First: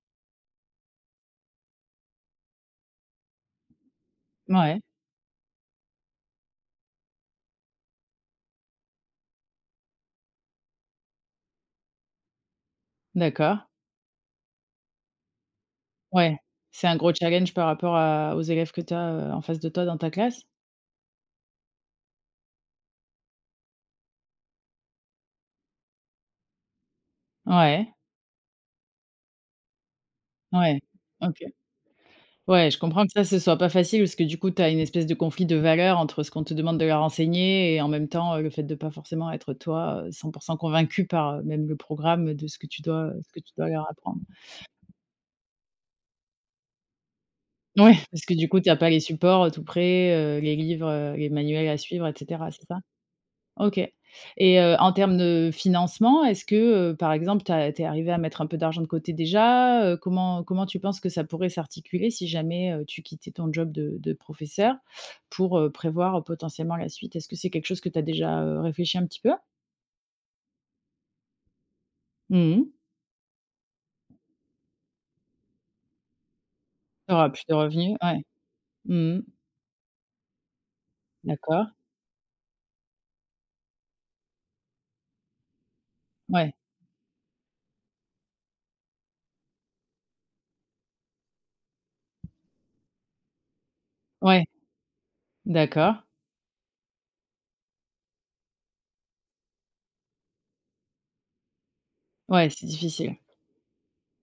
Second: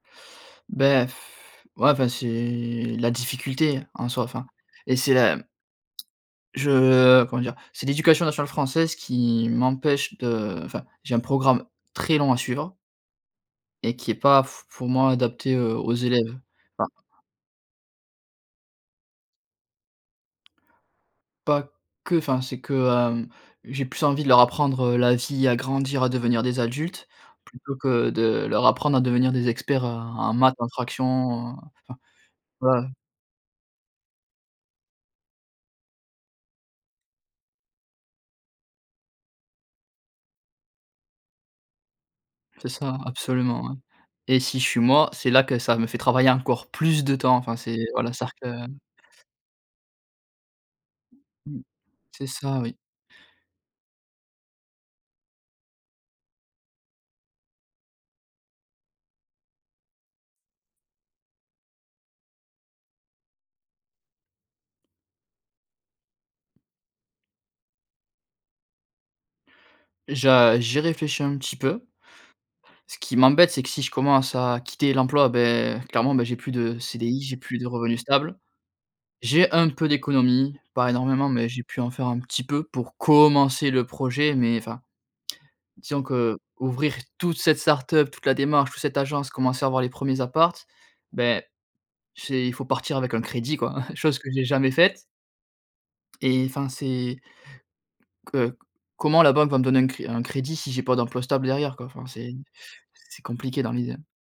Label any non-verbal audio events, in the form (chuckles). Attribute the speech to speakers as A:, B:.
A: Beh, (sighs) ouais enfin, c'est la difficulté en soi, enfin,
B: Mouais.
A: et c'est la, mmh je comment dire? C'est l'éducation nationale française qui m'empêche de enfin, j'ai un programme très long à suivre
B: D'accord.
A: et qui est pas f pour moi, adapté, heu, aux
B: Ouais,
A: élèves,
B: c'est
A: enfin.
B: un gros challenge par rapport à aux élèves que tu as, heu, en face de toi, dans ta classe.
A: Pas que, enfin, c'est que, hem, j'ai plus envie de leur apprendre, heu, la vie, à grandir, à devenir des adultes plutôt
B: Ouais.
A: que de leur apprendre à devenir des experts, heu, en maths, en
B: Ouais, OK.
A: fraction, heu, enfin, tu
B: Ouais, je
A: vois, heu
B: comprends que ça, ce soit pas facile parce que du coup, tu as une espèce de conflit de valeur entre ce qu'on te demande de leur enseigner et en même temps, heu, le fait de pas forcément être toi, heu, 100 % convaincu par, heu, même le programme de ce que
A: C'est
B: tu
A: ça,
B: dois, heu, ce que tu
A: absolument,
B: dois
A: ouais,
B: leur apprendre.
A: et si je suis, moi, c'est là que ça me fait travailler encore plus de temps. Enfin c'est
B: Mouais,
A: voilà,
B: parce que,
A: c'est-à-dire
B: du coup, tu
A: que
B: as pas les supports, heu, tout prêts, heu, les livres, heu, les
A: Mmh,
B: manuels à suivre et
A: c'est
B: cetera,
A: ça,
B: c'est
A: oui.
B: ça? OK, et heu, en termes de financement, est ce que, heu, par exemple, tu as tu es arrivé à mettre un peu d'argent de côté déjà, heu, comment comment tu penses que ça pourrait s'articuler si jamais, heu, tu quittais ton job de de professeur pour, heu, prévoir potentiellement la suite? Est-ce que c'est quelque chose que tu as déjà, heu, réfléchi un petit peu?
A: Je j'y réfléchis un petit peu.
B: Mmh mh.
A: Ce qui m'embête, c'est que si je commence à quitter l'emploi, beh, clairement, bah, j'ai plus de
B: Tu
A: CDI,
B: auras
A: j'ai
B: plus de
A: plus de
B: revenus,
A: revenus
B: ouais.
A: stables.
B: Mmh mh.
A: J'ai un peu d'économie, pas énormément mais j'ai
B: D'accord.
A: pu en faire un petit peu pour commencer le projet mais enfin, disons
B: Ouais.
A: qu'ouvrir toute cette start-up, toute la démarche, toute cette agence, commencer à avoir les 1ers apparts, beh, c'est il faut partir avec un crédit quoi, (chuckles) chose que j'ai
B: Ouais,
A: jamais faite.
B: d'accord.
A: Et enfin, c'est heu, comment la banque va me donner un cré un crédit, si j'ai pas d'emploi stable derrière, quoi? Enfin c'est
B: Ouais, c'est difficile.
A: c'est compliqué dans l'idée.